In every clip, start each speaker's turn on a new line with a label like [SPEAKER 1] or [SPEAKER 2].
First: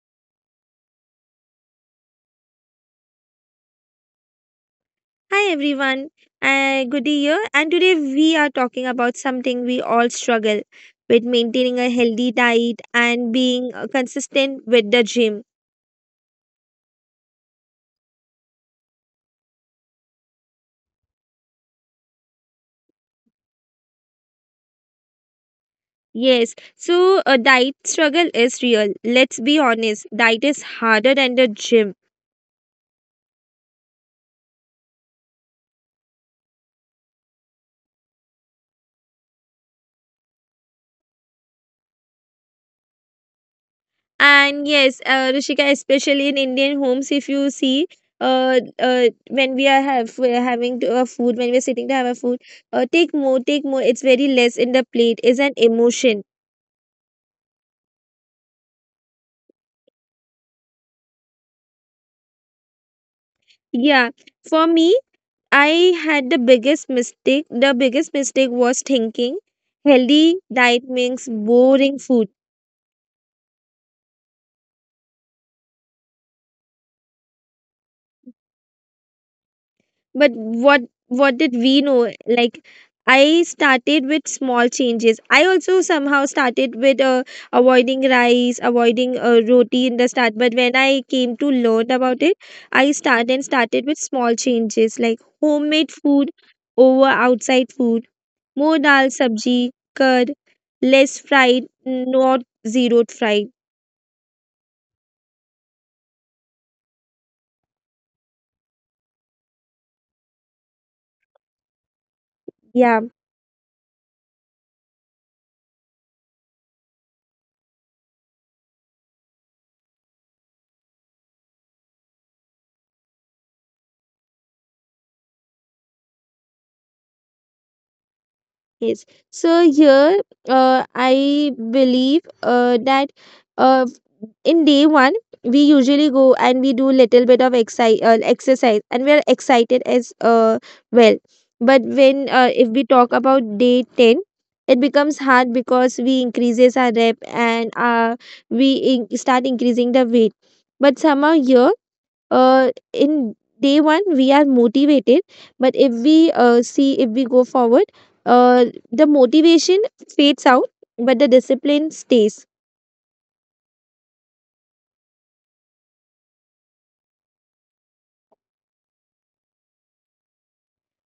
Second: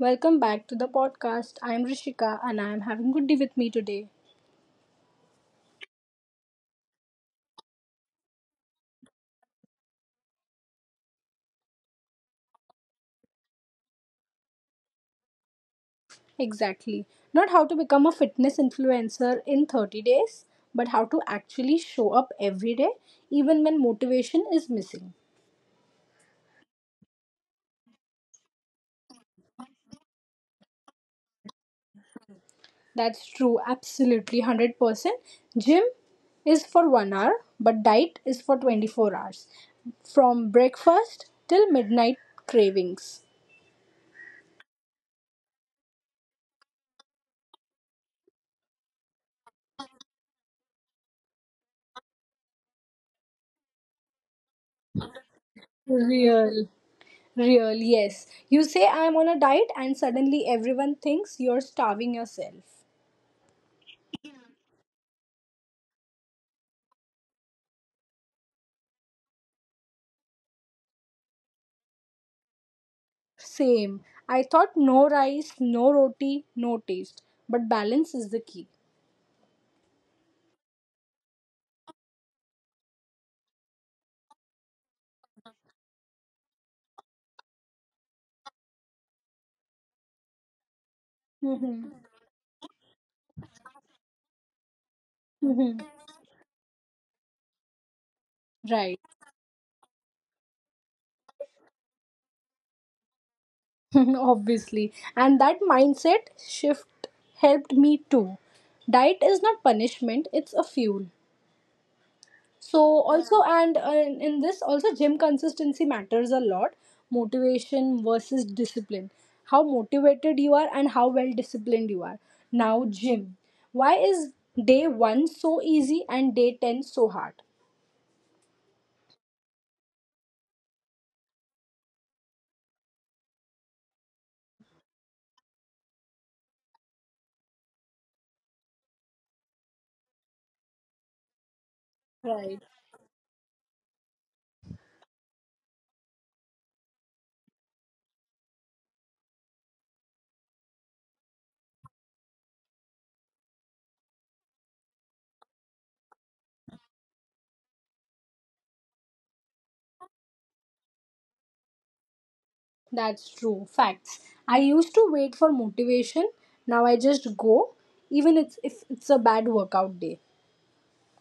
[SPEAKER 1] welcome back to the podcast. I'm Rishika and I am having good with me today.
[SPEAKER 2] Hi everyone, good year. And today we are talking about something we all struggle with maintaining a healthy diet and being consistent with the gym.
[SPEAKER 1] Exactly. Not how to become a fitness influencer in 30 days, but how to actually show up every day even when motivation is missing.
[SPEAKER 2] Yes, so a diet struggle is real. Let's be honest, diet is harder than the gym.
[SPEAKER 1] That's true, absolutely 100%. Gym is for 1 hour, but diet is for 24 hours. From breakfast till midnight cravings.
[SPEAKER 2] And yes, Rishika, especially in Indian homes, if you see, when we are have we're having to, food, when we're sitting to have a food, take more, take more. It's very less in the plate is an emotion.
[SPEAKER 1] Real. Real, yes. You say I'm on a diet, and suddenly everyone thinks you're starving yourself.
[SPEAKER 2] Yeah, for me, I had the biggest mistake. The biggest mistake was thinking healthy diet means boring food.
[SPEAKER 1] Same. I thought no rice, no roti, no taste. But balance is the key.
[SPEAKER 2] But what what did we know, like, I started with small changes. I also somehow started with avoiding rice, avoiding roti in the start, but when I came to learn
[SPEAKER 1] Mhm.
[SPEAKER 2] about it, I started with small changes like
[SPEAKER 1] Mhm.
[SPEAKER 2] homemade food over outside food, more
[SPEAKER 1] Right.
[SPEAKER 2] dal sabji, curd, less fried, not zeroed fried.
[SPEAKER 1] Obviously. And that mindset shift helped me too. Diet is not punishment, it's a fuel. So
[SPEAKER 2] Yeah.
[SPEAKER 1] also and In this also, gym consistency matters a lot. Motivation versus discipline, how motivated you are and how well disciplined you are. Now gym, why is day 1 so easy and day 10 so hard?
[SPEAKER 2] Yes. So here, I believe that uh, in day one we usually go and we do little bit of exercise and we are excited as well. But when
[SPEAKER 1] Right.
[SPEAKER 2] if we talk about day ten, it becomes hard because we increases our rep and we start increasing the weight. But somehow here in day one we are motivated, but if we see, if we go forward, uh, the motivation fades out but the discipline stays.
[SPEAKER 1] That's true. Facts. I used to wait for motivation. Now I just go, if it's a bad workout day.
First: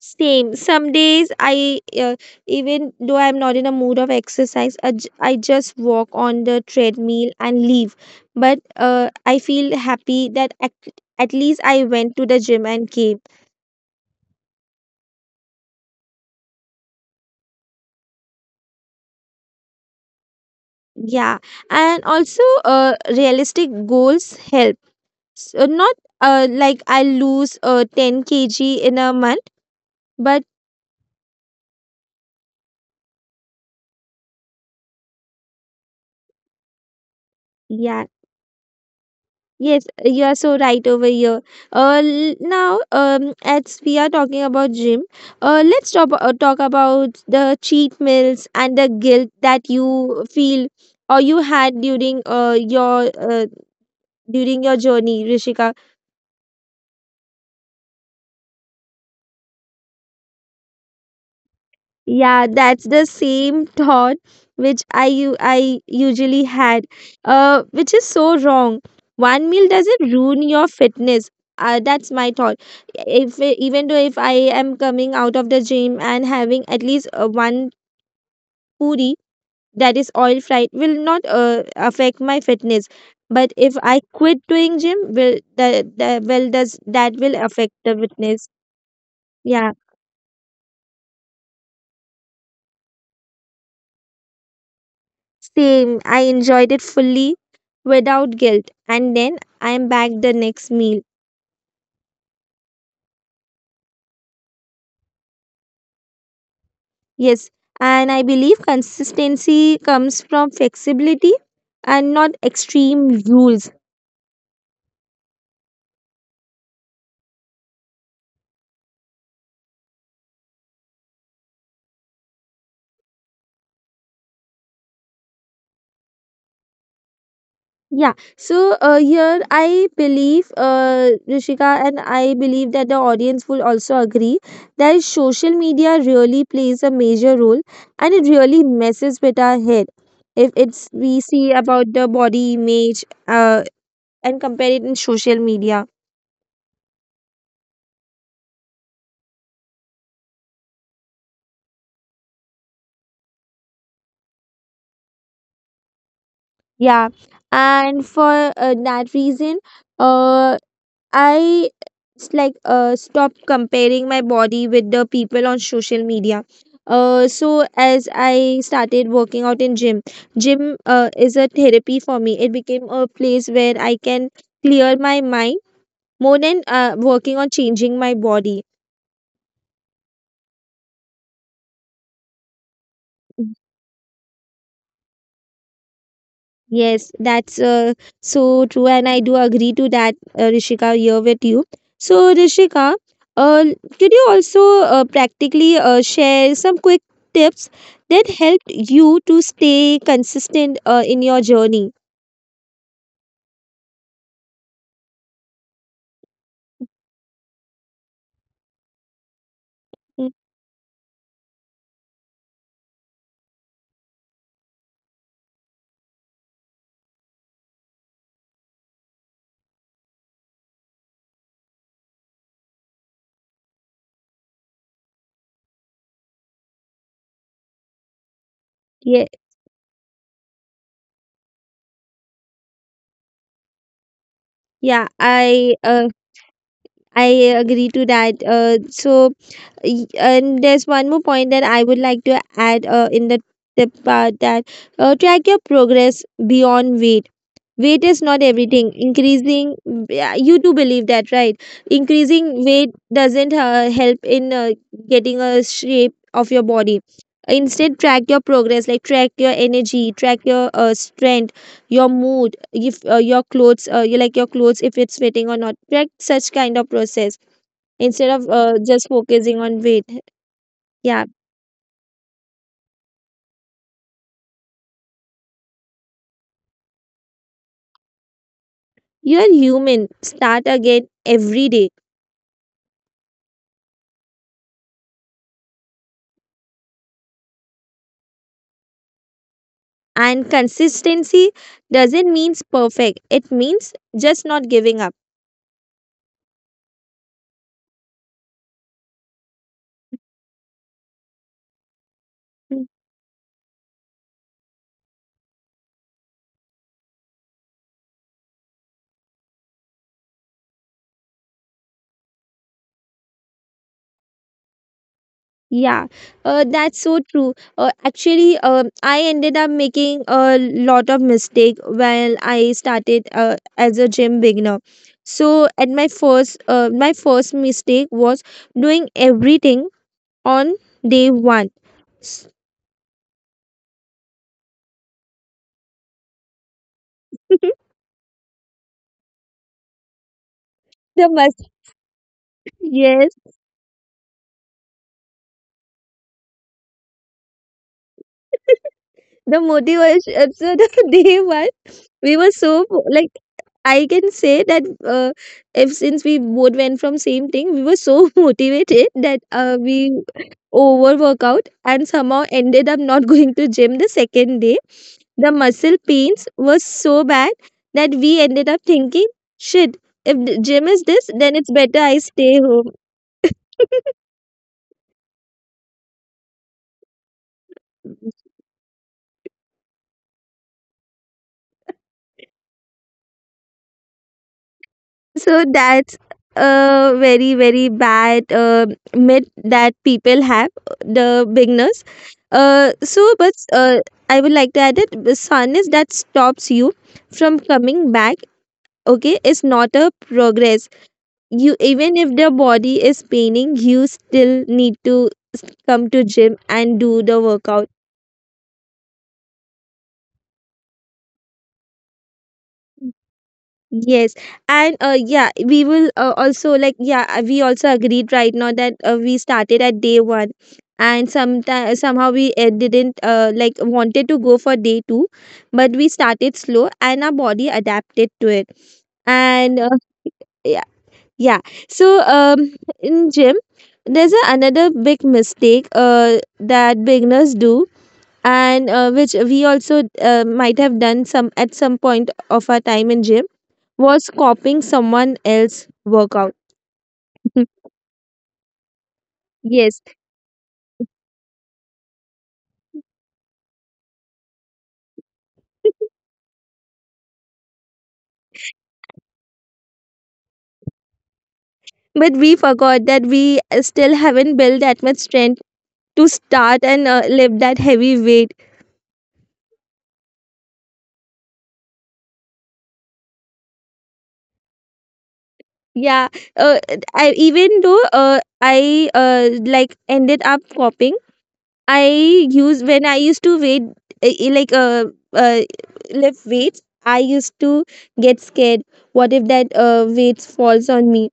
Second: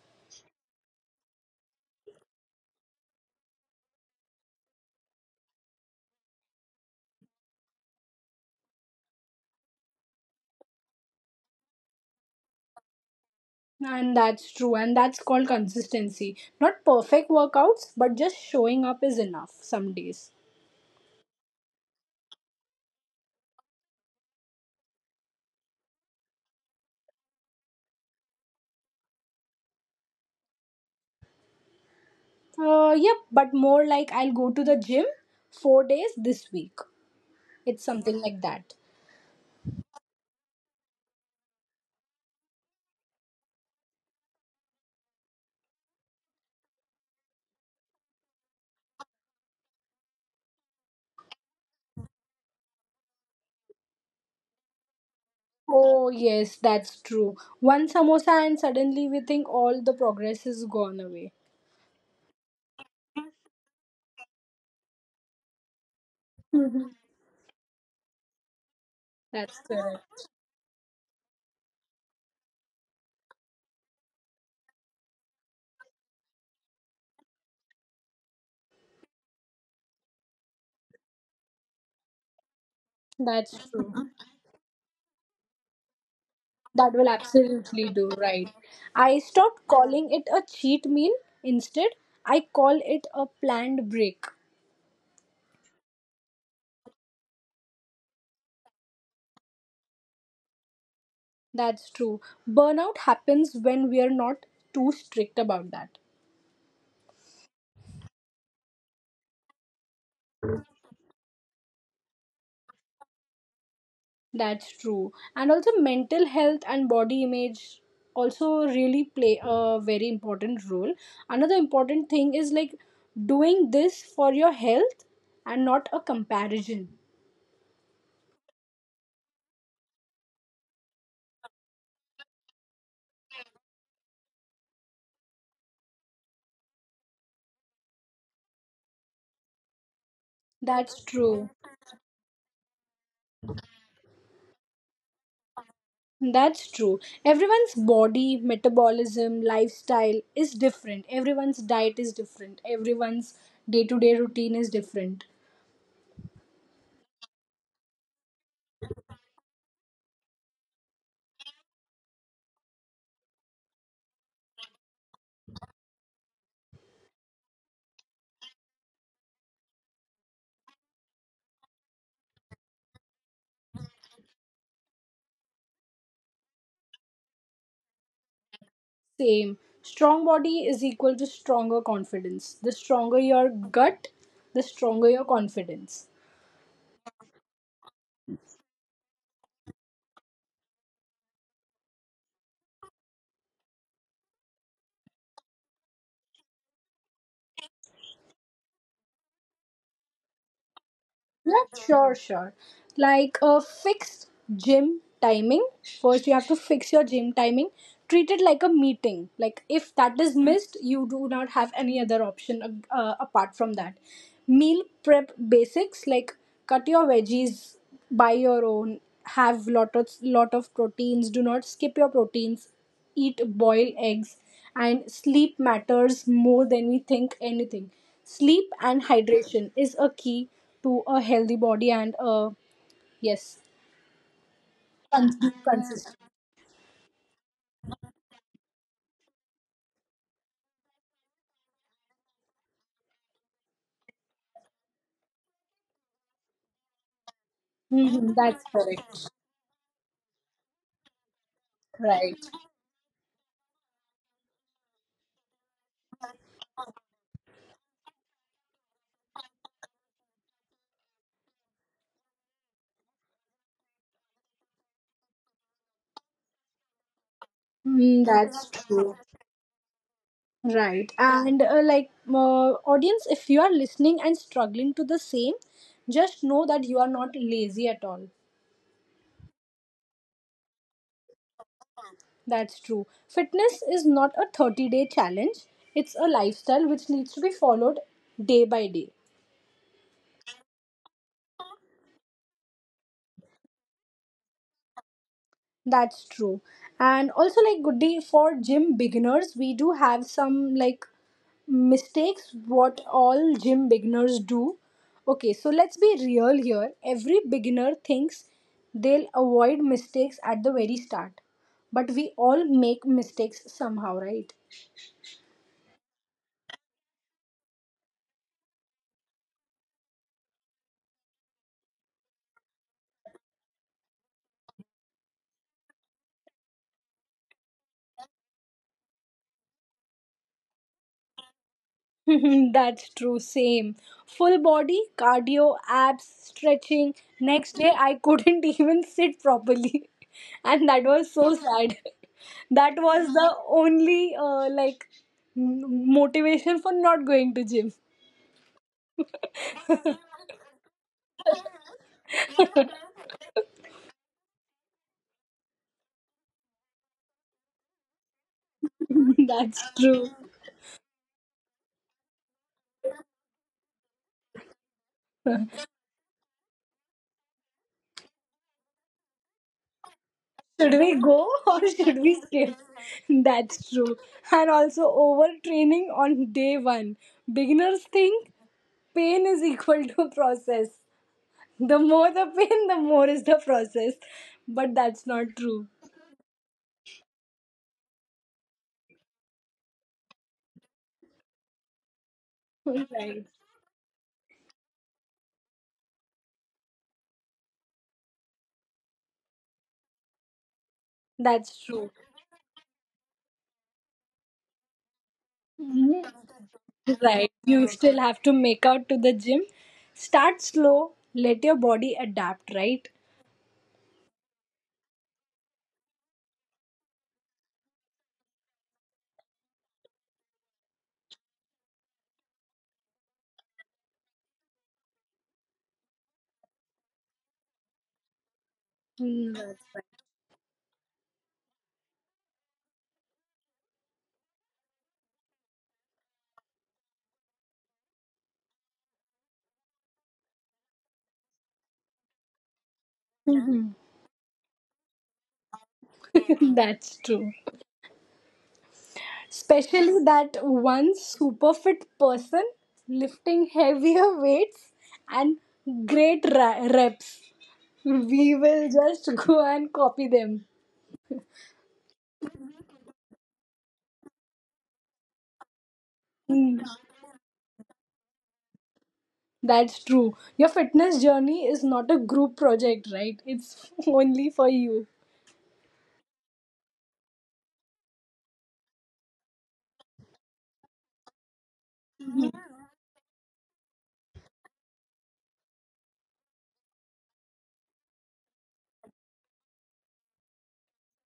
[SPEAKER 2] Same, some days I even though I'm not in a mood of exercise, I just walk on the treadmill and leave, but I feel happy that at least I went to the gym and came.
[SPEAKER 1] And that's true. And that's called consistency. Not perfect workouts, but just showing up is enough some days.
[SPEAKER 2] Yeah, and also realistic goals help, so not like I lose 10 kg in a month, but
[SPEAKER 1] Yep, but more like I'll go to the gym 4 days this week. It's
[SPEAKER 2] yeah,
[SPEAKER 1] something like that.
[SPEAKER 2] yes, you are so right over here. Now, as we are talking about gym, talk about the cheat meals and the guilt that you feel or you had during your during your journey, Rishika.
[SPEAKER 1] Oh, yes, that's true. One samosa, and suddenly we think all the progress is gone away.
[SPEAKER 2] Yeah, that's the same thought which I usually had,
[SPEAKER 1] Mhm.
[SPEAKER 2] which is so wrong. One meal
[SPEAKER 1] That's
[SPEAKER 2] doesn't
[SPEAKER 1] correct.
[SPEAKER 2] ruin your fitness. That's my thought. If even though if I am coming out of the gym and having at least one puri that is oil fried will not affect my fitness. But
[SPEAKER 1] That's
[SPEAKER 2] if I
[SPEAKER 1] true.
[SPEAKER 2] quit doing gym, will the well does
[SPEAKER 1] That
[SPEAKER 2] that
[SPEAKER 1] will
[SPEAKER 2] will affect the
[SPEAKER 1] absolutely do,
[SPEAKER 2] fitness?
[SPEAKER 1] right? I
[SPEAKER 2] Yeah.
[SPEAKER 1] stopped calling it a cheat meal. Instead, I call it a planned break.
[SPEAKER 2] Same, I enjoyed it fully without guilt. And then I am back the next meal.
[SPEAKER 1] That's true. Burnout happens when we are not too strict about that.
[SPEAKER 2] Yes, and I believe consistency comes from flexibility and not extreme rules.
[SPEAKER 1] That's true. And also, mental health and body image also really play a very important role. Another important thing is like doing this for your health and not a comparison.
[SPEAKER 2] Yeah, so here I believe, Rishika, and I believe that the audience will also agree that social media really plays a major role and it really messes with our head. If it's
[SPEAKER 1] That's
[SPEAKER 2] we
[SPEAKER 1] true.
[SPEAKER 2] see about the body image, and compare it in social media.
[SPEAKER 1] That's true. Everyone's body, metabolism, lifestyle is different. Everyone's diet is different. Everyone's day to day routine is different.
[SPEAKER 2] Yeah, and for that reason, uh, I like stop comparing my body with the people on social media. So as I started working out in gym, gym is a therapy for me. It became a place where I can clear my mind more than working on changing my body.
[SPEAKER 1] Same. Strong body is equal to stronger confidence. The stronger your gut, the stronger your confidence.
[SPEAKER 2] Yes, that's so true, and I do agree to that, Rishika, here with you. So, Rishika, uh, could you also practically share some quick tips that helped you to stay consistent in your
[SPEAKER 1] Yeah,
[SPEAKER 2] journey?
[SPEAKER 1] sure, sure. Like a fixed gym timing. First, you have to fix your gym timing. Treat it like a meeting. Like if
[SPEAKER 2] Mm.
[SPEAKER 1] that is missed, you do not have any other option apart from that. Meal prep basics like cut your veggies, buy your own, have lot of proteins. Do not skip your proteins. Eat boiled eggs, and sleep matters more than we think anything. Sleep and
[SPEAKER 2] Yeah,
[SPEAKER 1] hydration is a key to a healthy body and yes,
[SPEAKER 2] yeah,
[SPEAKER 1] cons-
[SPEAKER 2] I uh,
[SPEAKER 1] consistent.
[SPEAKER 2] I agree to that. So, and there's one more point that I would like to add in the tip part, that track your progress beyond weight. Weight is not
[SPEAKER 1] Mhm, that's
[SPEAKER 2] everything.
[SPEAKER 1] correct.
[SPEAKER 2] Increasing, yeah, you do believe that, right?
[SPEAKER 1] Right.
[SPEAKER 2] Increasing weight doesn't help in getting a shape of your body. Instead track your progress, like track your energy, track your strength, your mood, if your clothes you like your clothes, if it's fitting or not. Track such kind of process instead
[SPEAKER 1] Mm,
[SPEAKER 2] of
[SPEAKER 1] that's
[SPEAKER 2] just
[SPEAKER 1] true
[SPEAKER 2] focusing on weight. Yeah,
[SPEAKER 1] right and like uh, audience, if you are listening and struggling to the same, just know that you are not lazy at all.
[SPEAKER 2] you're human, start again every day.
[SPEAKER 1] That's true. Fitness is not a 30-day challenge, it's a lifestyle which needs to be followed day by day.
[SPEAKER 2] And consistency doesn't mean perfect, it means just not giving up.
[SPEAKER 1] That's true. And also, like, good day for gym beginners. We do have some, like, mistakes
[SPEAKER 2] Mm.
[SPEAKER 1] what all gym beginners do. Okay, so let's be real here. Every beginner thinks they'll avoid mistakes at the very start. But we all make mistakes somehow, right?
[SPEAKER 2] Yeah, that's so true. Actually, I ended up making a lot of mistake when I started as a gym beginner. So at my my first mistake was doing everything on day one. S-
[SPEAKER 1] That's true, same. Full body, cardio, abs, stretching. Next day, I couldn't even sit properly. And that
[SPEAKER 2] the
[SPEAKER 1] was so
[SPEAKER 2] must,
[SPEAKER 1] sad. That
[SPEAKER 2] yes,
[SPEAKER 1] was the only motivation for not going to gym.
[SPEAKER 2] the motivation. So the day one, we were so, like, I can say that if since we both went from same thing, we were so motivated that
[SPEAKER 1] That's
[SPEAKER 2] we
[SPEAKER 1] true.
[SPEAKER 2] overwork out and somehow ended up not going to gym the second day. The muscle pains were so bad that we ended up thinking, shit, if the gym
[SPEAKER 1] Should
[SPEAKER 2] is
[SPEAKER 1] we
[SPEAKER 2] this,
[SPEAKER 1] go
[SPEAKER 2] then it's
[SPEAKER 1] or
[SPEAKER 2] better
[SPEAKER 1] should
[SPEAKER 2] I
[SPEAKER 1] we
[SPEAKER 2] stay
[SPEAKER 1] skip?
[SPEAKER 2] home.
[SPEAKER 1] That's true. And also overtraining on day one. Beginners think pain is equal to process. The more the pain, the more is the process. But that's not true.
[SPEAKER 2] So that's a very very bad myth that people have, the beginners.
[SPEAKER 1] Right.
[SPEAKER 2] So but I would like to add that the soreness that stops you from coming back. Okay, is not a progress.
[SPEAKER 1] That's
[SPEAKER 2] You,
[SPEAKER 1] true.
[SPEAKER 2] even if the body is paining, you still need to come
[SPEAKER 1] Mhm.
[SPEAKER 2] to gym and do the
[SPEAKER 1] Right. You
[SPEAKER 2] workout.
[SPEAKER 1] still have to make out to the gym. Start slow. Let your body adapt, right?
[SPEAKER 2] Yes, and yeah, we will also, like, yeah, we also agreed right now that we started at day one, and sometime somehow we didn't like wanted to go for day two, but we started slow and our body adapted to it.
[SPEAKER 1] Mm,
[SPEAKER 2] And
[SPEAKER 1] that's
[SPEAKER 2] yeah, yeah. So in gym, there's another big mistake that beginners do, and which we also might have done some at some point of our time in gym
[SPEAKER 1] Mhm.
[SPEAKER 2] was copying someone else's workout.
[SPEAKER 1] That's true.
[SPEAKER 2] Yes,
[SPEAKER 1] Especially that one super fit person lifting heavier weights and great reps. We will just go and copy them.
[SPEAKER 2] but we forgot that we still haven't built that much strength to start and lift that heavy weight.
[SPEAKER 1] That's true. Your fitness journey is not a group project, right? It's only for you.
[SPEAKER 2] Yeah, uh, I, even though I like ended up copying, I use when I used to weight uh, uh, like uh, uh, lift weights. I used to get scared. What if that weight falls on me?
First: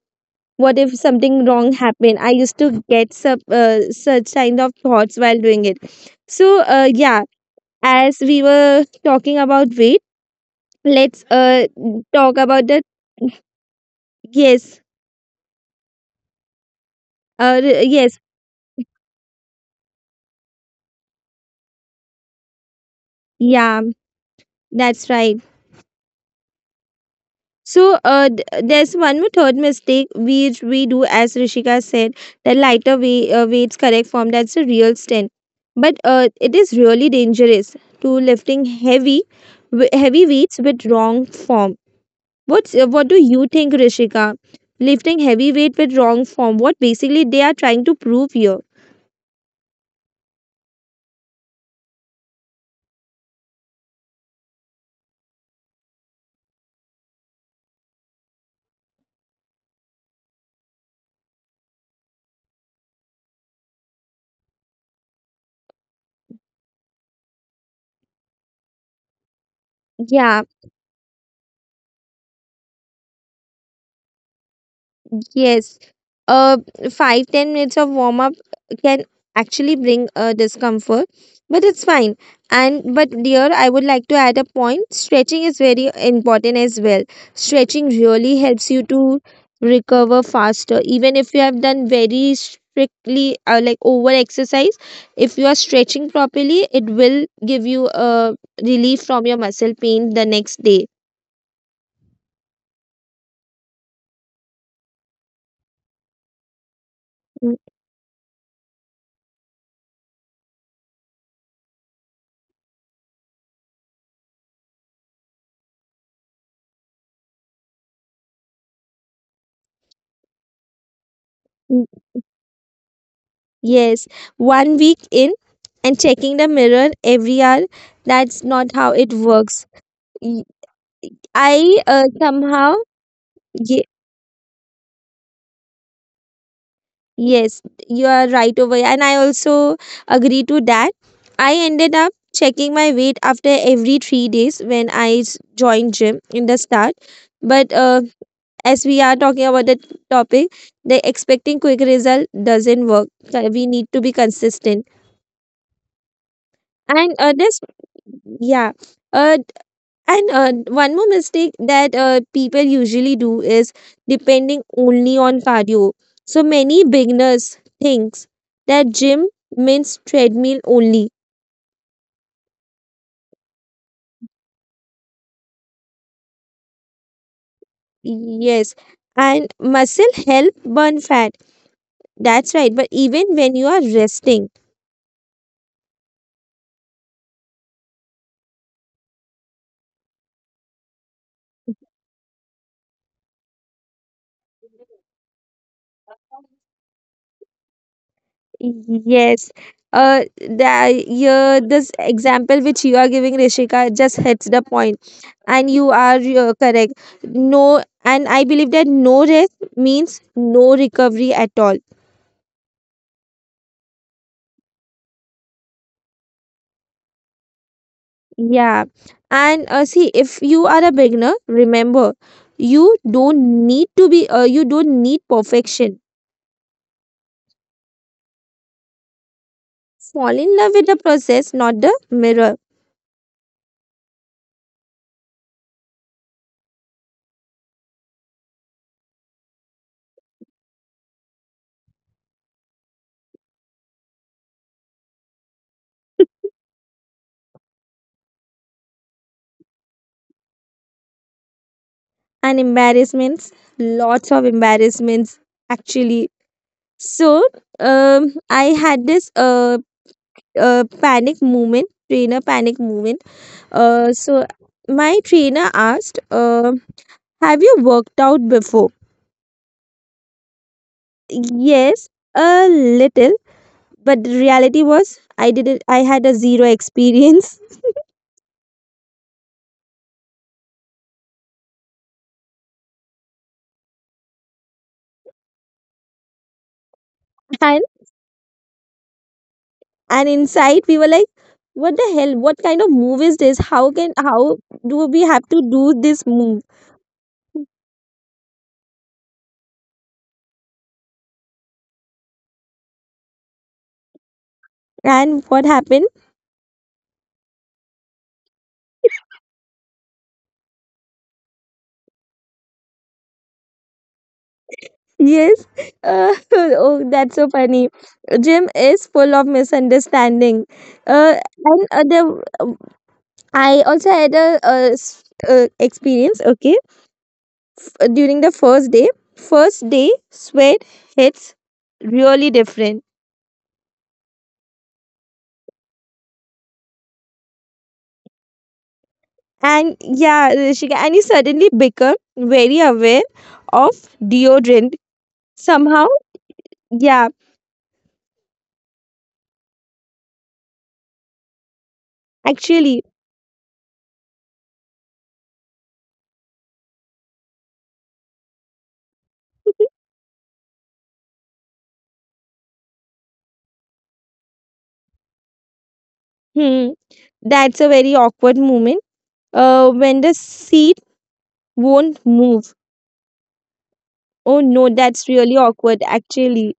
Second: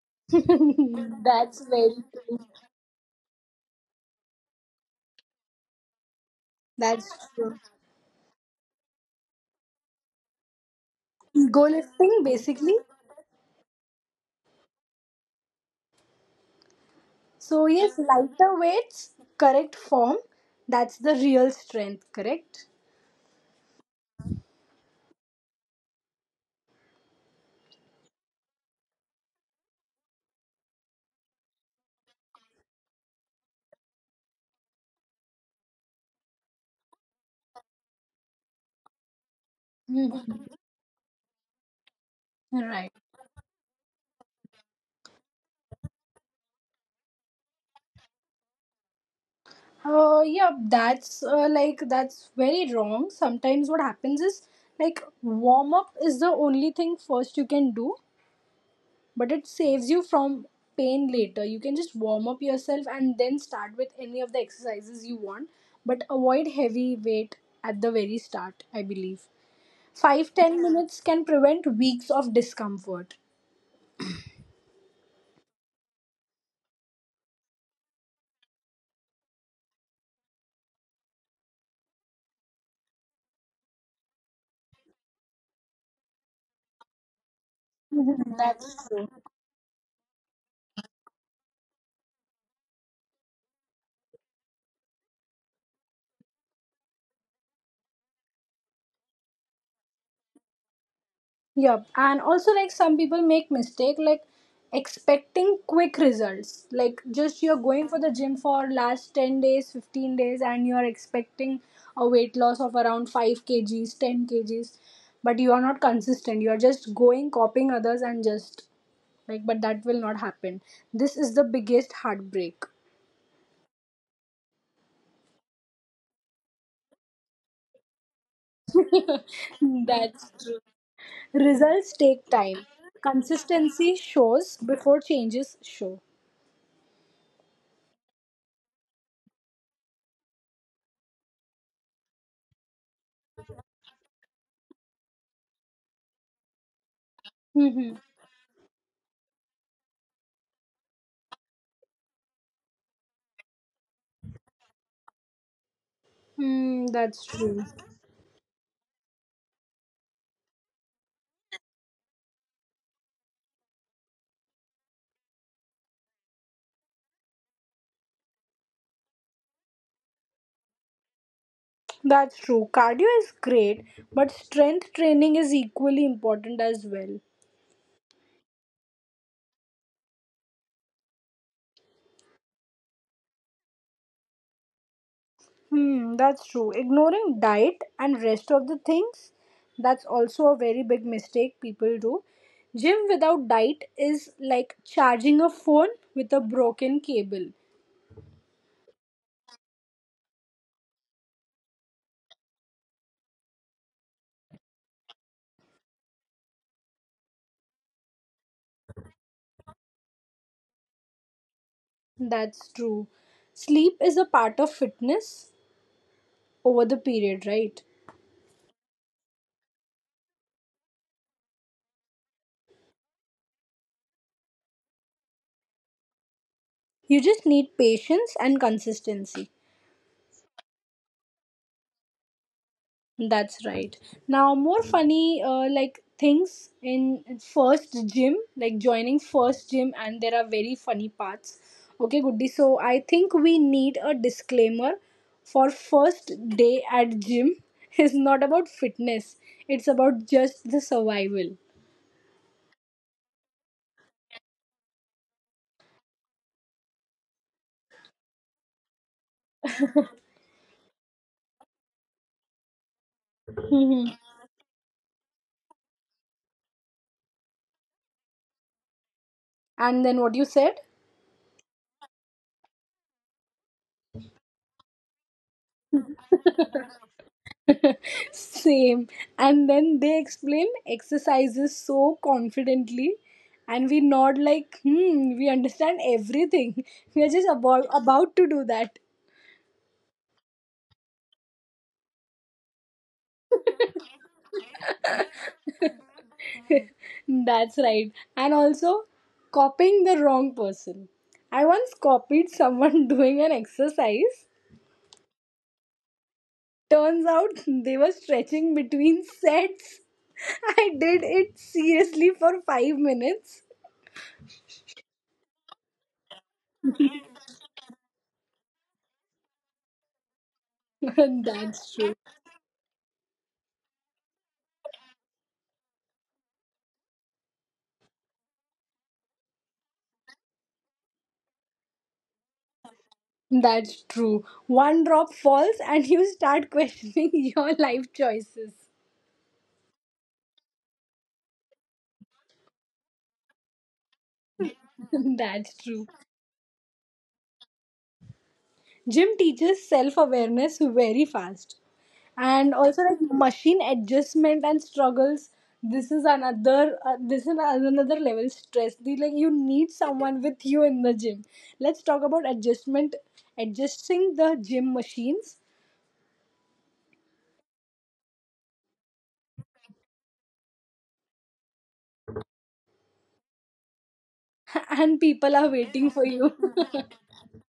[SPEAKER 2] What if something
[SPEAKER 1] That's
[SPEAKER 2] wrong
[SPEAKER 1] very
[SPEAKER 2] happened? I
[SPEAKER 1] true.
[SPEAKER 2] used to get such kind of thoughts while doing it. So
[SPEAKER 1] That's
[SPEAKER 2] yeah,
[SPEAKER 1] true.
[SPEAKER 2] as we were talking about weight, let's
[SPEAKER 1] Go lifting
[SPEAKER 2] talk
[SPEAKER 1] basically.
[SPEAKER 2] about that. Yes,
[SPEAKER 1] So yes,
[SPEAKER 2] yes.
[SPEAKER 1] lighter weights, correct form. That's the real strength, correct?
[SPEAKER 2] Yeah, that's right. So there's one more third mistake which we do, as Rishika said, the lighter weights, correct form, that's a real strength. But it is really dangerous to lifting heavy heavy
[SPEAKER 1] Mhm.
[SPEAKER 2] weights with wrong form. What's what do you think, Rishika? Lifting heavy weight with wrong form. What basically they are trying to prove here?
[SPEAKER 1] Yeah, that's very wrong. Sometimes what happens is like warm up is the only thing first you can do, but it saves you from pain later. You can just warm up yourself and then start with any of the exercises you want, but avoid heavy weight at the very start. I believe five
[SPEAKER 2] Yeah,
[SPEAKER 1] ten minutes can prevent weeks of discomfort.
[SPEAKER 2] yes, uh, 5-10 minutes of warm up can actually bring discomfort, but it's fine. And but dear, I would like to add a point. Stretching is very important as well. Stretching really helps you to recover faster, even if you have done very strictly like over exercise. If you are stretching properly, it will give you a relief from your muscle pain the next day.
[SPEAKER 1] Yep. And also like some people make mistake like expecting quick results. Like just you're going for the gym for last 10 days, 15 days and you're expecting a weight loss of around 5 kgs, 10 kgs, but you are not consistent. You're just going copying others and just like but that will not happen. This is the biggest heartbreak.
[SPEAKER 2] Yes, 1 week in and checking the mirror every hour, that's not how it works.
[SPEAKER 1] That's true.
[SPEAKER 2] Y-
[SPEAKER 1] Results
[SPEAKER 2] I
[SPEAKER 1] take time.
[SPEAKER 2] somehow,
[SPEAKER 1] Consistency
[SPEAKER 2] ye-
[SPEAKER 1] shows before changes show.
[SPEAKER 2] yes, you are right over here, and I also agree to that. I ended up checking my weight after every 3 days when joined gym in the start.
[SPEAKER 1] Mm-hmm.
[SPEAKER 2] But as we are talking about the topic, the expecting quick result doesn't work. We need to be consistent.
[SPEAKER 1] Hmm, that's
[SPEAKER 2] And
[SPEAKER 1] true.
[SPEAKER 2] yeah. Uh, And One more mistake that people usually do is depending only on cardio. So many beginners thinks that gym means treadmill only.
[SPEAKER 1] That's true. Cardio is great, but strength training is equally important as well.
[SPEAKER 2] Yes, and muscle help burn fat. That's right. But even when you are resting.
[SPEAKER 1] Hmm, that's true. Ignoring diet and rest of the things, that's also a very big mistake people do. Gym without diet is like charging a phone with a broken cable.
[SPEAKER 2] Yes. Yeah, this example which you are giving, Rishika, just hits the point, and you are correct. No, and I believe that no rest means no recovery at all.
[SPEAKER 1] That's true. Sleep is a part of fitness over the period, right?
[SPEAKER 2] Yeah. And see, if you are a beginner, remember, you don't need to you don't need perfection.
[SPEAKER 1] You just need patience and consistency.
[SPEAKER 2] Fall in love with the process, not the mirror.
[SPEAKER 1] That's right. Now, more funny like things in first gym, like joining first gym, and there are very funny parts. Okay, Goody. So I think we need a disclaimer for first day at gym is not about fitness. It's about just the survival.
[SPEAKER 2] And embarrassments, lots of embarrassments, actually. So I had this panic moment, trainer panic moment. Uh,
[SPEAKER 1] Mhm.
[SPEAKER 2] so my trainer asked, "Have you worked out before?"
[SPEAKER 1] And then what you said?
[SPEAKER 2] Yes, a little, but the reality was I didn't. I had a zero experience,
[SPEAKER 1] Same. And then they explain exercises so confidently, and we nod like, hmm, we understand everything. We are just
[SPEAKER 2] and
[SPEAKER 1] about to do that.
[SPEAKER 2] and inside we were like, "What the hell? What kind of move is this? How can how do we have to do this move?"
[SPEAKER 1] That's right. And also, copying the wrong person. I once copied someone doing an exercise.
[SPEAKER 2] And what happened?
[SPEAKER 1] Turns out they were stretching between sets. I did it seriously for 5 minutes.
[SPEAKER 2] Yes. Oh, that's so funny. Gym is full of misunderstanding. Uh, and
[SPEAKER 1] That's
[SPEAKER 2] uh,
[SPEAKER 1] true.
[SPEAKER 2] the, um, I also had a, s- experience. Okay, during the first day sweat hits really different.
[SPEAKER 1] That's true. One drop falls and you start questioning your life choices.
[SPEAKER 2] And yeah, Rishika, and you suddenly become very aware of deodorant
[SPEAKER 1] That's true.
[SPEAKER 2] somehow. Yeah,
[SPEAKER 1] Gym teaches self awareness very fast. And also,
[SPEAKER 2] actually,
[SPEAKER 1] like machine adjustment and struggles, this is another level stress. The, like you need someone with you in the gym. Let's talk about adjustment, adjusting the gym machines,
[SPEAKER 2] hmm, that's a very awkward moment. When the seat won't move.
[SPEAKER 1] and people
[SPEAKER 2] Oh
[SPEAKER 1] are
[SPEAKER 2] no,
[SPEAKER 1] waiting for
[SPEAKER 2] that's
[SPEAKER 1] you.
[SPEAKER 2] really awkward actually.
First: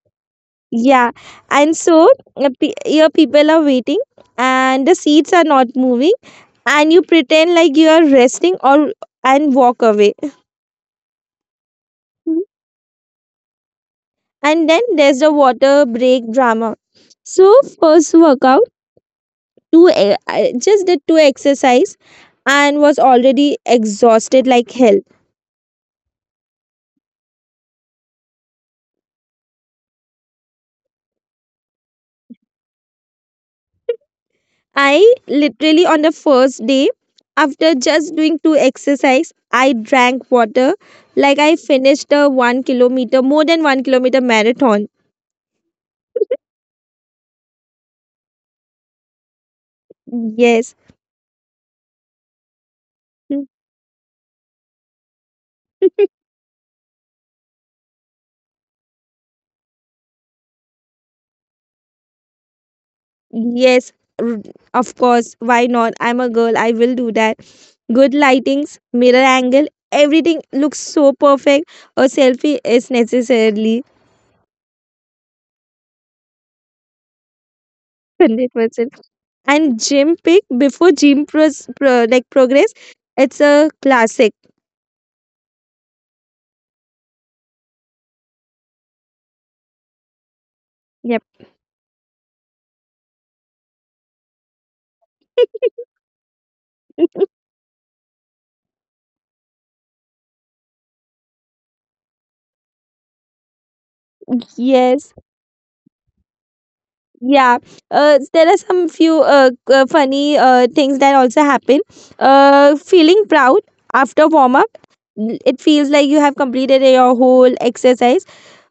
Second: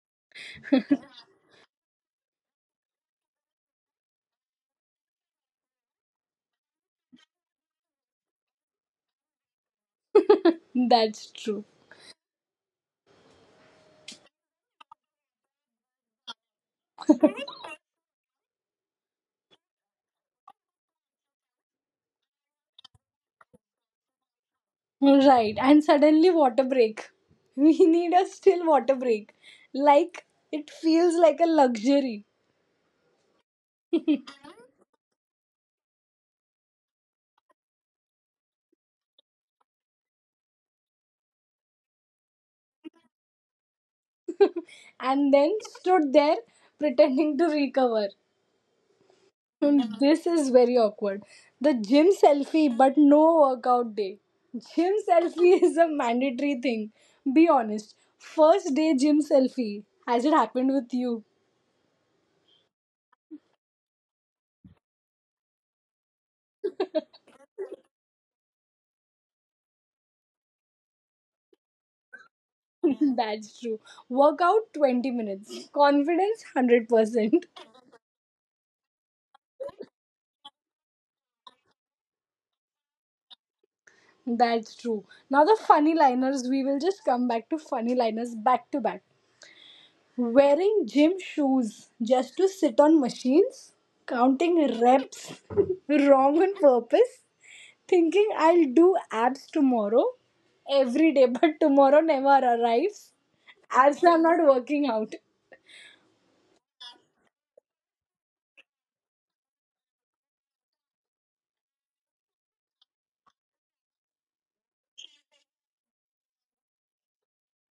[SPEAKER 2] Yeah. And so your people are waiting and the seats are not moving and you pretend like you are resting or and walk away.
[SPEAKER 1] That's true.
[SPEAKER 2] And then there's the water break drama. So first workout, I just did two exercise and was already exhausted like hell.
[SPEAKER 1] Right, and suddenly water break. We need a still water break. Like it feels like a luxury.
[SPEAKER 2] I literally on the first day after just doing two exercise I drank water like I finished a one kilometer, more than one kilometer marathon.
[SPEAKER 1] And then stood there pretending to recover. Hmm,
[SPEAKER 2] Yes.
[SPEAKER 1] this is very awkward. The gym selfie, but no workout day. Gym selfie is a mandatory thing. Be honest. First day gym selfie. Has it happened with you?
[SPEAKER 2] Yes, r- of course. Why not? I'm a girl. I will do that. Good lightings, mirror angle, everything looks so perfect. A selfie is necessarily
[SPEAKER 1] That's true. Workout 20 minutes. Confidence 100%.
[SPEAKER 2] 100%. And gym pic before like progress, it's a classic.
[SPEAKER 1] That's true. Now the funny liners, we will just come back to funny liners back to back.
[SPEAKER 2] Yep.
[SPEAKER 1] Wearing gym shoes just to sit on machines, counting reps wrong on purpose, thinking I'll do abs tomorrow every day, but tomorrow never arrives. Abs
[SPEAKER 2] Yes,
[SPEAKER 1] are not working out.
[SPEAKER 2] yeah. There are some few funny things that also happen. Feeling proud after warm up, it feels like you have completed your whole exercise.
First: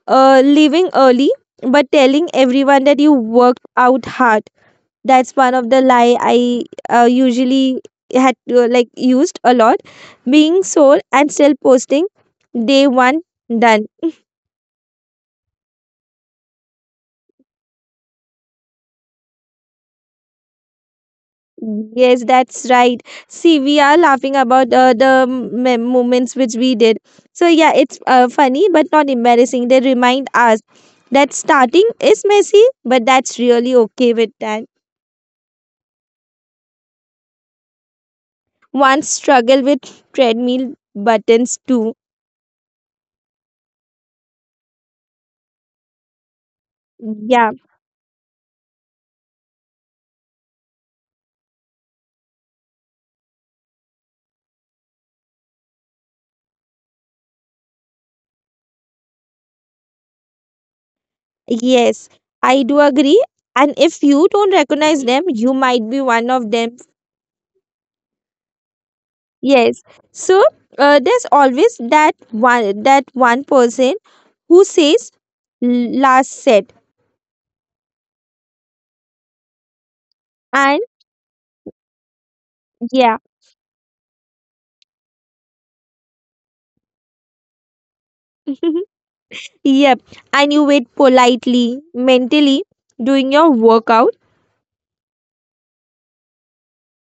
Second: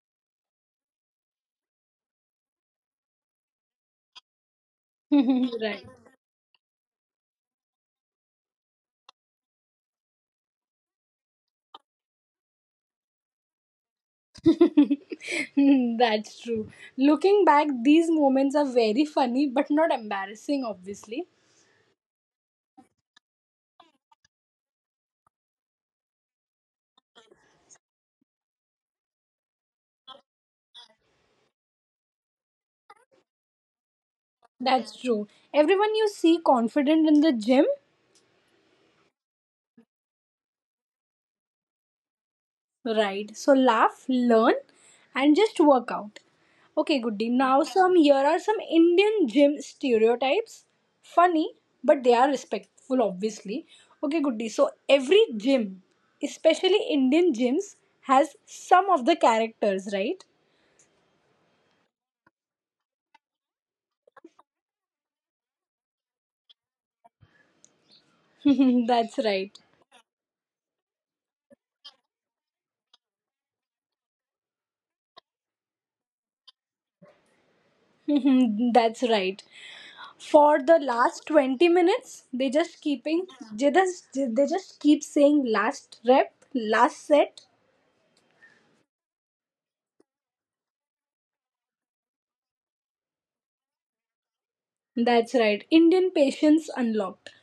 [SPEAKER 2] Leaving early, but telling everyone that you worked out hard. That's one of the
[SPEAKER 1] Right.
[SPEAKER 2] lie I usually had to used a lot. Being sore and still posting day one done.
[SPEAKER 1] That's true. Looking back, these moments are very funny but not embarrassing, obviously.
[SPEAKER 2] Yes, that's right. See, we are laughing about the moments which we did. So, yeah, it's funny but not embarrassing. They remind us that starting is messy, but that's really okay with that.
[SPEAKER 1] That's true. Everyone you see confident in the gym,
[SPEAKER 2] One struggle with treadmill buttons too.
[SPEAKER 1] right? So laugh, learn, and just work out. Okay, Goody.
[SPEAKER 2] Yeah,
[SPEAKER 1] Now, some here are some Indian gym stereotypes. Funny, but they are respectful, obviously. Okay, Goody. So every gym, especially Indian gyms, has some of the characters, right?
[SPEAKER 2] yes, I do agree. And if you don't recognize them, you might be one of them.
[SPEAKER 1] That's right.
[SPEAKER 2] Yes. So, there's always that one person. Who says? Last set?
[SPEAKER 1] That's right. For the
[SPEAKER 2] And
[SPEAKER 1] last 20 minutes they just
[SPEAKER 2] yeah.
[SPEAKER 1] keeping, they just keep saying last rep last set.
[SPEAKER 2] Yep. And you wait politely, mentally, doing your workout.
[SPEAKER 1] That's right, Indian patience unlocked.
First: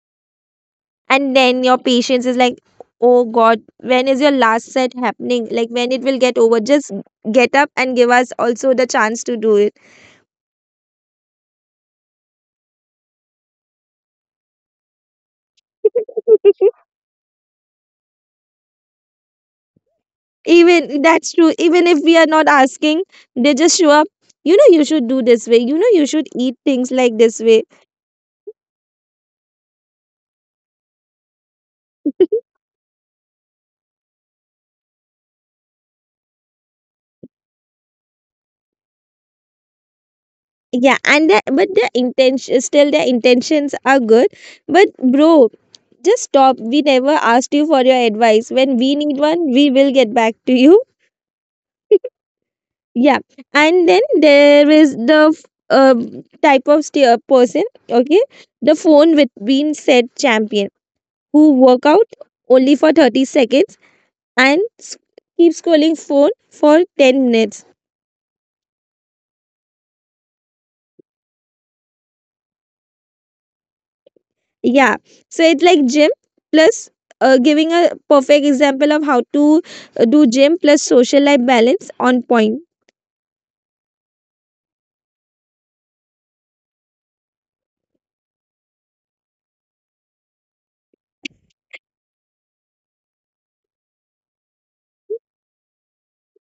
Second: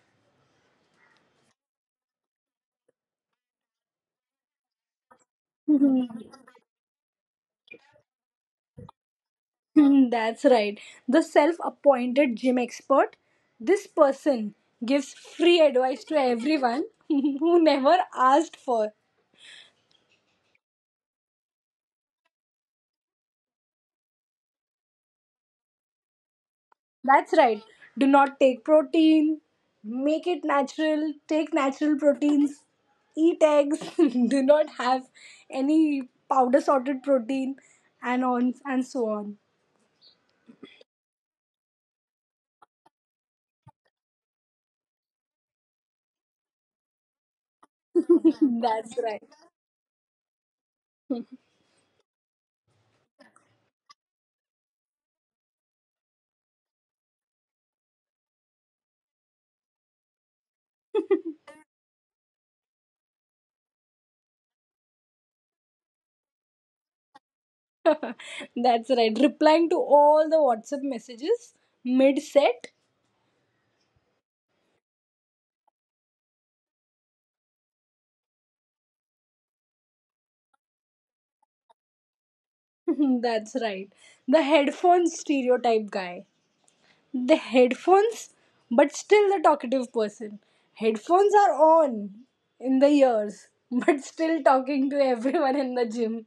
[SPEAKER 2] And then your patience is like, oh God, when is your last set happening? Like, when it will get over? Just get up and give us also the chance to do it.
[SPEAKER 1] Hmm, that's right. The self-appointed gym expert, this person gives free advice to everyone who never asked for.
[SPEAKER 2] Even that's true. Even if we are not asking, they just show up. You know, you should do this way. You know, you should eat things like this
[SPEAKER 1] That's
[SPEAKER 2] way.
[SPEAKER 1] right. Do not take protein. Make it natural. Take natural proteins. Eat eggs. Do not have any powder sorted protein and on and so on.
[SPEAKER 2] Yeah, but the intention still the intentions are good, but bro, just stop. We never asked you for your advice. When we need
[SPEAKER 1] That's right.
[SPEAKER 2] one we will get back to you. Yeah, and then there is the type of steer person. Okay, the phone with being said champion who work out only for 30 seconds and keep scrolling phone for 10 minutes.
[SPEAKER 1] That's right. Replying to all the WhatsApp messages mid set.
[SPEAKER 2] Yeah. So it's like gym plus giving a perfect example of how to do gym plus social life balance on point.
[SPEAKER 1] That's right. The headphone stereotype guy. The headphones, but still the talkative person. Headphones are on in the ears, but still talking to everyone in the gym.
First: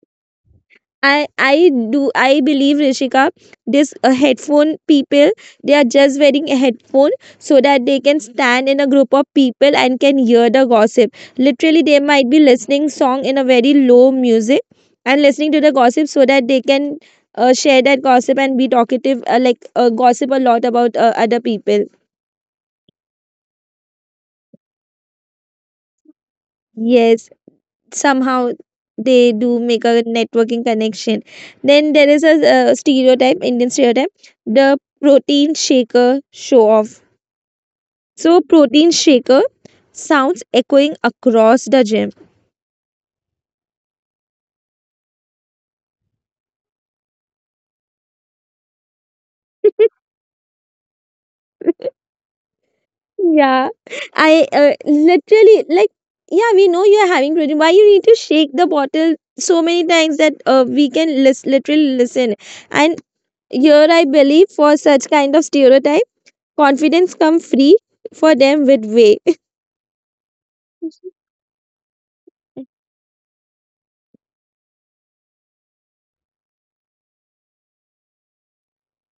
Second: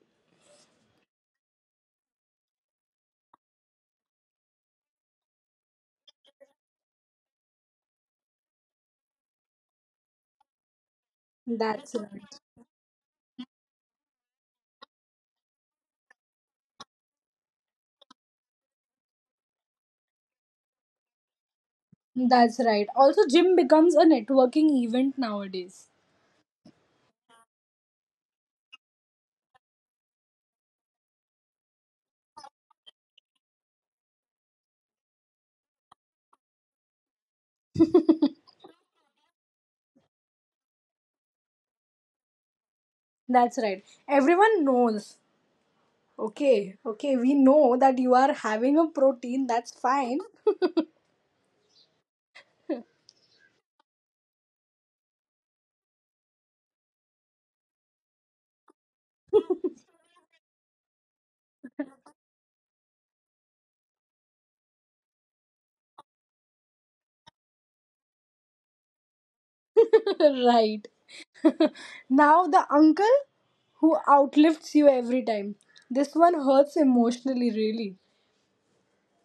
[SPEAKER 2] I believe, Rishika, this headphone people, they are just wearing a headphone so that they can stand in a group of people and can hear the gossip. Literally
[SPEAKER 1] That's
[SPEAKER 2] they
[SPEAKER 1] right.
[SPEAKER 2] might be listening song in a very low music and listening to the gossip so that they can share that gossip and be talkative, like gossip a lot about other people.
[SPEAKER 1] That's right. Also, gym becomes a networking event nowadays.
[SPEAKER 2] Yes, somehow they do make a networking connection. Then there is a stereotype indian stereotype, the protein shaker show off. So protein shaker sounds echoing across the gym.
[SPEAKER 1] That's right. Everyone knows. Okay, okay, we know that you are having a protein, that's fine.
[SPEAKER 2] Yeah, I literally like, yeah, we know you're having protein, why you need to shake the bottle so many times that we can literally listen. And here I believe for such kind of stereotype, confidence come free for them with way.
[SPEAKER 1] Right. Now, the uncle who outlifts you every time. This one hurts emotionally, really.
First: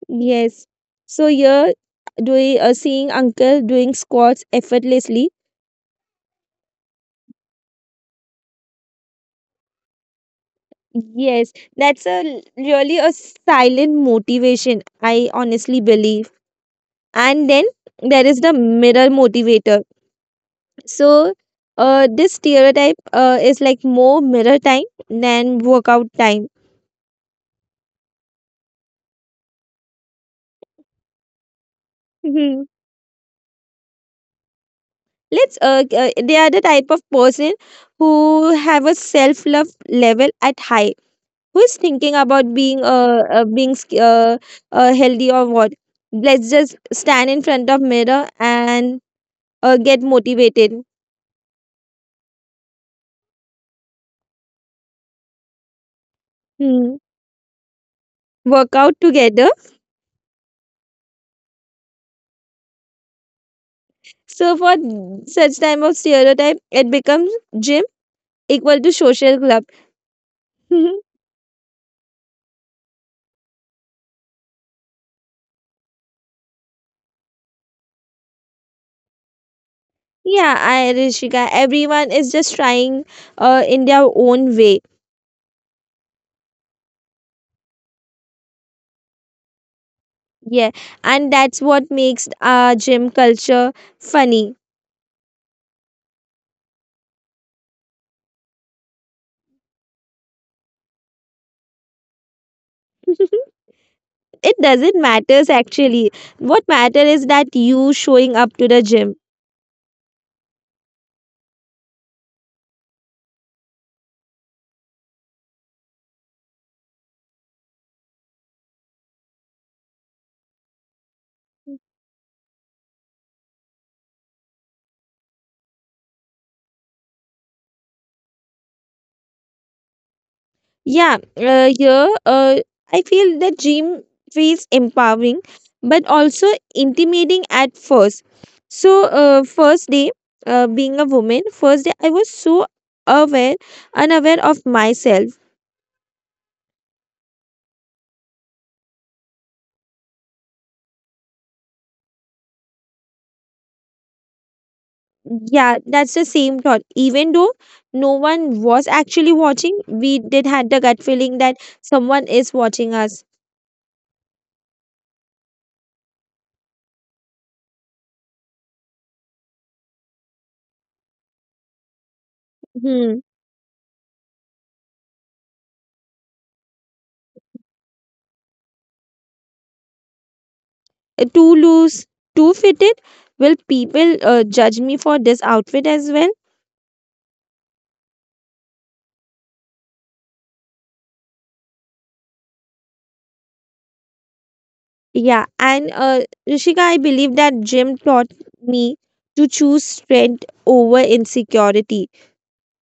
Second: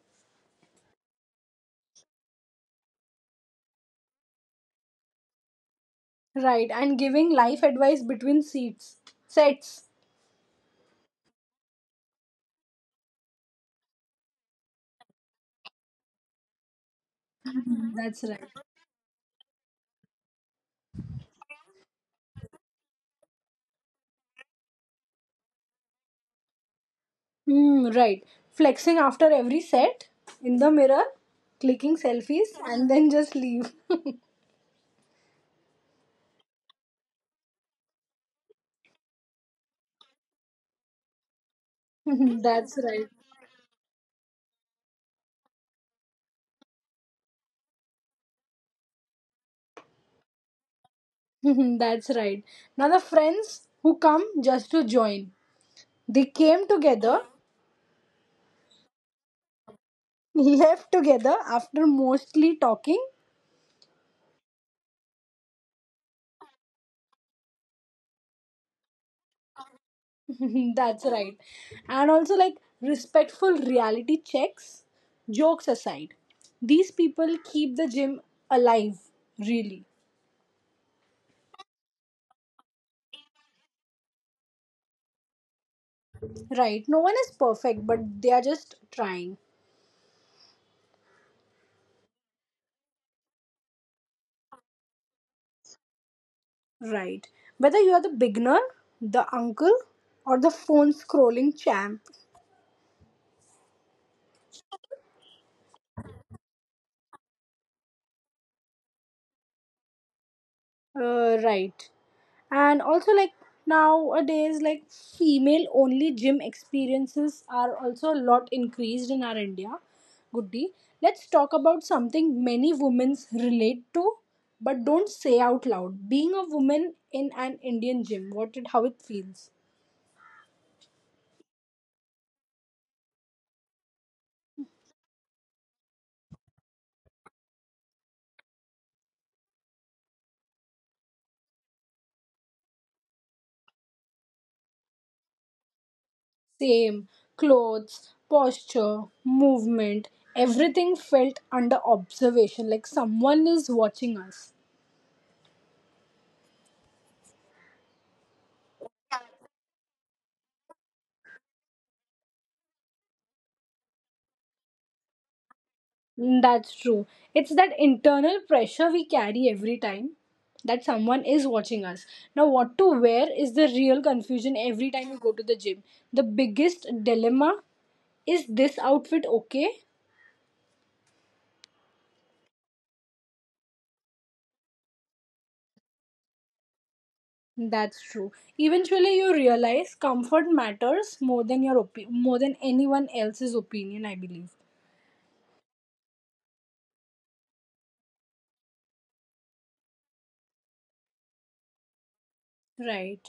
[SPEAKER 2] Yes. So you're doing seeing uncle doing squats effortlessly.
[SPEAKER 1] Right, and giving life advice between seats. Sets.
[SPEAKER 2] Yes, that's a really a silent motivation. I honestly believe. And then
[SPEAKER 1] That's
[SPEAKER 2] there
[SPEAKER 1] right.
[SPEAKER 2] is the mirror motivator. So, this stereotype is like more mirror time than workout time.
[SPEAKER 1] Mm, right. Flexing after every set in the mirror, clicking selfies,
[SPEAKER 2] Mhm.
[SPEAKER 1] and then just leave.
[SPEAKER 2] Let's they are the type of person who have a self love level at high, who's thinking about
[SPEAKER 1] That's
[SPEAKER 2] being
[SPEAKER 1] right.
[SPEAKER 2] healthy or what. Let's just stand in front of mirror and get motivated.
[SPEAKER 1] That's right. Now, the friends who come just to join, they came
[SPEAKER 2] Hmm.
[SPEAKER 1] together,
[SPEAKER 2] Work out together.
[SPEAKER 1] left together after mostly talking.
[SPEAKER 2] So for such type of stereotype it becomes gym equal to social club.
[SPEAKER 1] That's right. And also, like, respectful reality checks, jokes aside, these people keep the gym alive, really.
[SPEAKER 2] Yeah, I rishika, everyone is just trying in their own way.
[SPEAKER 1] Right? No one is perfect, but they are just trying.
[SPEAKER 2] Yeah, and that's what makes gym culture funny.
[SPEAKER 1] Right. Whether you are the beginner, the uncle, or the phone scrolling champ,
[SPEAKER 2] It doesn't matters actually. What matter is that you showing up to the gym.
[SPEAKER 1] Right. And also, like nowadays, like female only gym experiences are also a lot increased in our India. Goody. Let's talk about something many women relate to but don't say out loud. Being a woman in an Indian gym, what it how it feels.
[SPEAKER 2] Yeah, here uh, I feel the gym feels empowering but also intimidating at first. So first day, being a woman, first day I was so aware unaware of myself.
[SPEAKER 1] Same. Clothes, posture, movement, everything felt under observation, like someone is watching us.
[SPEAKER 2] Yeah, that's the same thought. Even though no one was actually watching, we did had the gut feeling that someone is watching us.
[SPEAKER 1] Mm, that's true. It's that internal pressure we carry every time that someone is watching us. Now, what to wear is the real confusion every time you go to
[SPEAKER 2] Hmm.
[SPEAKER 1] the gym. The biggest dilemma is this outfit okay?
[SPEAKER 2] Too loose, too fitted? Will people judge me for this outfit as well?
[SPEAKER 1] That's true. Eventually, you realize comfort matters more than your more than anyone else's opinion, I believe.
[SPEAKER 2] Yeah, and Rishika, I believe that gym taught me to choose strength over insecurity
[SPEAKER 1] Right.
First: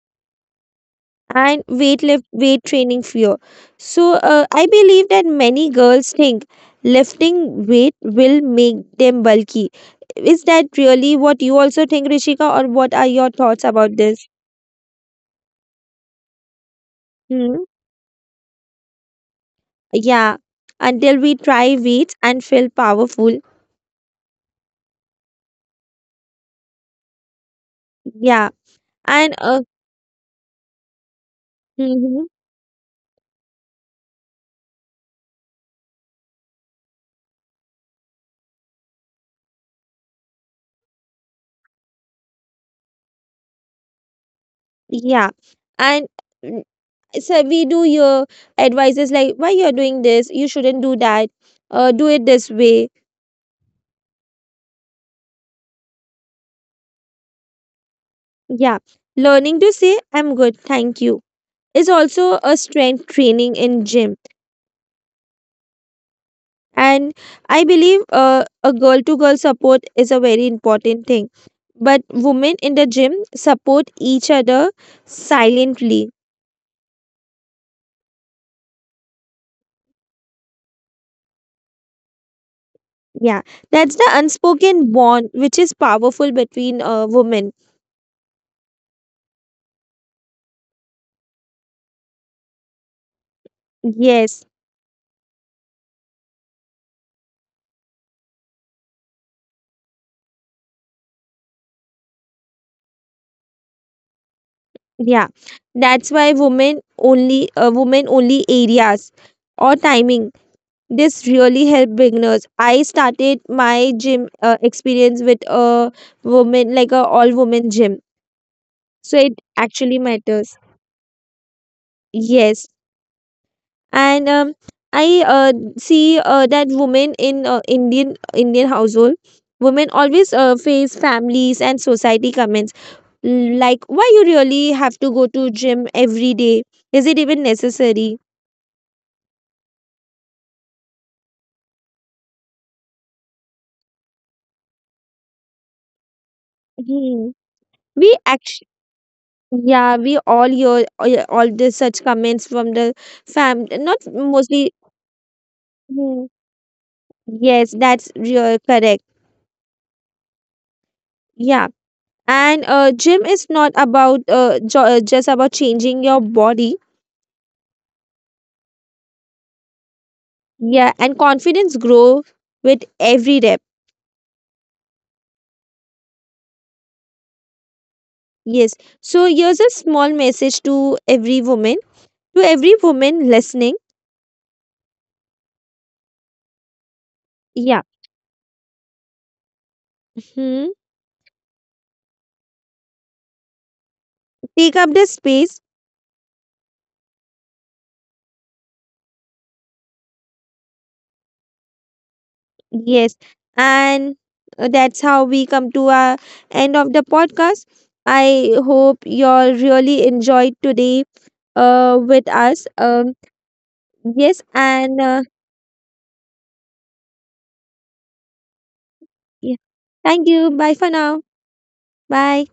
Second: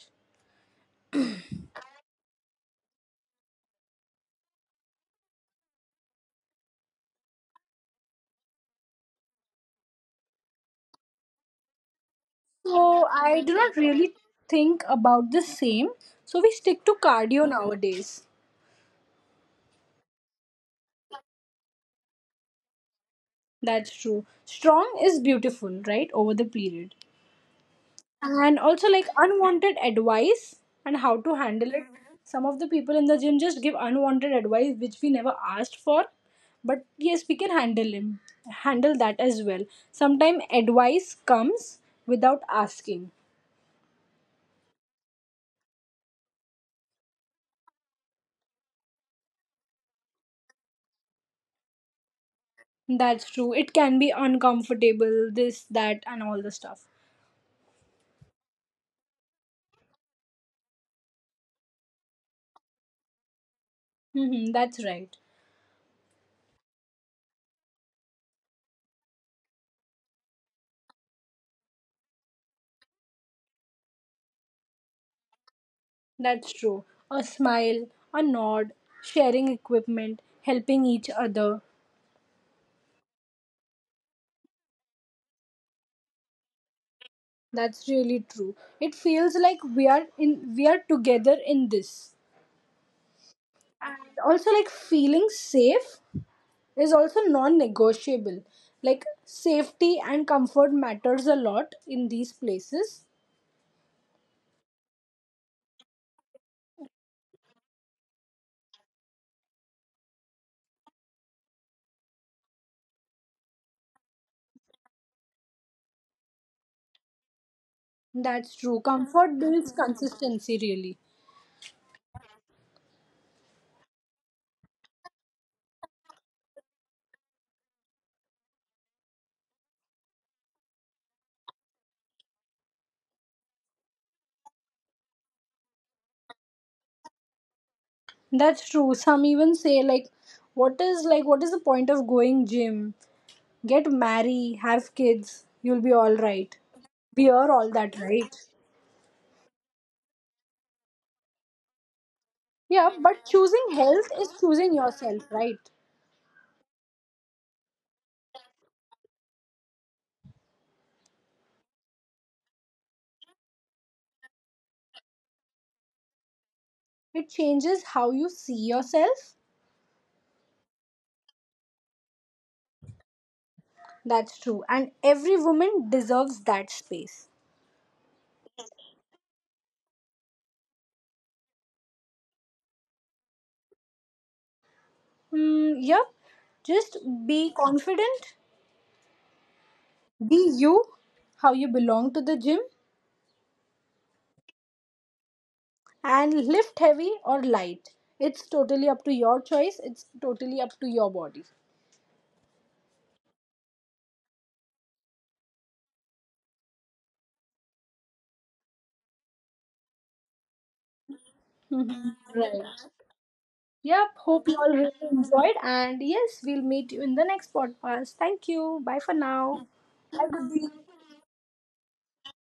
[SPEAKER 2] and weight training fear. So I believe that many girls think lifting weight will make them bulky. Is that really what you also think, Rishika, or what are
[SPEAKER 1] So
[SPEAKER 2] your
[SPEAKER 1] I do
[SPEAKER 2] thoughts
[SPEAKER 1] not
[SPEAKER 2] about
[SPEAKER 1] really
[SPEAKER 2] this?
[SPEAKER 1] think about the same. So we stick to
[SPEAKER 2] Hmm?
[SPEAKER 1] cardio nowadays.
[SPEAKER 2] Yeah, until we try weights and feel powerful.
[SPEAKER 1] That's true. Strong is beautiful, right? Over the period.
[SPEAKER 2] Yeah,
[SPEAKER 1] And also,
[SPEAKER 2] and
[SPEAKER 1] like, unwanted advice and how to handle it.
[SPEAKER 2] mhm,
[SPEAKER 1] Some of the people in the gym just give unwanted advice which we never asked for. But yes, we can handle him. Handle that as well. Sometimes advice comes without asking.
[SPEAKER 2] yeah, and mm, so we do your advices like why you're doing this, you shouldn't do that, do it this way.
[SPEAKER 1] That's true. It can be uncomfortable, this, that, and all the stuff.
[SPEAKER 2] Yeah, learning to say I'm good, thank you is also a strength training in gym.
[SPEAKER 1] Mm-hmm, that's right.
[SPEAKER 2] And I believe a girl to girl support is a very important thing. But women in the gym support each other silently.
[SPEAKER 1] That's true. A smile, a nod, sharing equipment, helping each other.
[SPEAKER 2] Yeah, that's the unspoken bond which is powerful between women.
[SPEAKER 1] That's really true. It feels like we are together in this.
[SPEAKER 2] Yes,
[SPEAKER 1] And also like feeling safe is also non-negotiable. Like safety and comfort matters a lot in these places.
[SPEAKER 2] yeah. That's why women only areas or timing. This really help beginners. I started my gym experience with a woman like a all woman gym.
[SPEAKER 1] That's
[SPEAKER 2] So
[SPEAKER 1] true.
[SPEAKER 2] it
[SPEAKER 1] Comfort
[SPEAKER 2] actually
[SPEAKER 1] builds
[SPEAKER 2] matters.
[SPEAKER 1] consistency really.
[SPEAKER 2] Yes. And I see that women in Indian household, women always face families and society comments. Like, why you really have to go to gym every day? Is it even necessary?
[SPEAKER 1] That's true. Some even say like what is the point of going gym? Get marry, have kids, you'll be all right.
[SPEAKER 2] Hmm.
[SPEAKER 1] We are all
[SPEAKER 2] We
[SPEAKER 1] that,
[SPEAKER 2] actually,
[SPEAKER 1] right?
[SPEAKER 2] yeah, we all hear all the such comments from the
[SPEAKER 1] Yeah, but
[SPEAKER 2] fam. Not
[SPEAKER 1] choosing health is
[SPEAKER 2] mostly.
[SPEAKER 1] choosing yourself, right?
[SPEAKER 2] Hmm. Yes, that's real correct. Yeah, and gym is not about jo just about changing your body.
[SPEAKER 1] It changes how you see yourself.
[SPEAKER 2] Yeah, and confidence grow with every rep.
[SPEAKER 1] That's true. And every woman deserves that space.
[SPEAKER 2] Yes. So here's a small message to every woman listening.
[SPEAKER 1] Mm, yep. Just
[SPEAKER 2] Yeah.
[SPEAKER 1] be confident,
[SPEAKER 2] Hmm.
[SPEAKER 1] be you, how you belong to the gym,
[SPEAKER 2] Take up the space.
[SPEAKER 1] and lift heavy or light. It's totally up to your choice, it's totally up to your body.
[SPEAKER 2] Yes, and that's how we come to our end of the podcast. I hope you all really enjoyed today
[SPEAKER 1] Mhm.
[SPEAKER 2] with
[SPEAKER 1] Right.
[SPEAKER 2] us.
[SPEAKER 1] Yep.
[SPEAKER 2] Yes,
[SPEAKER 1] Hope you all really
[SPEAKER 2] and
[SPEAKER 1] enjoyed. And yes, we'll meet you in the next podcast. Thank you. Bye for
[SPEAKER 2] yeah.
[SPEAKER 1] now.
[SPEAKER 2] Thank
[SPEAKER 1] Have a
[SPEAKER 2] you.
[SPEAKER 1] good
[SPEAKER 2] Bye for
[SPEAKER 1] day.
[SPEAKER 2] now. Bye.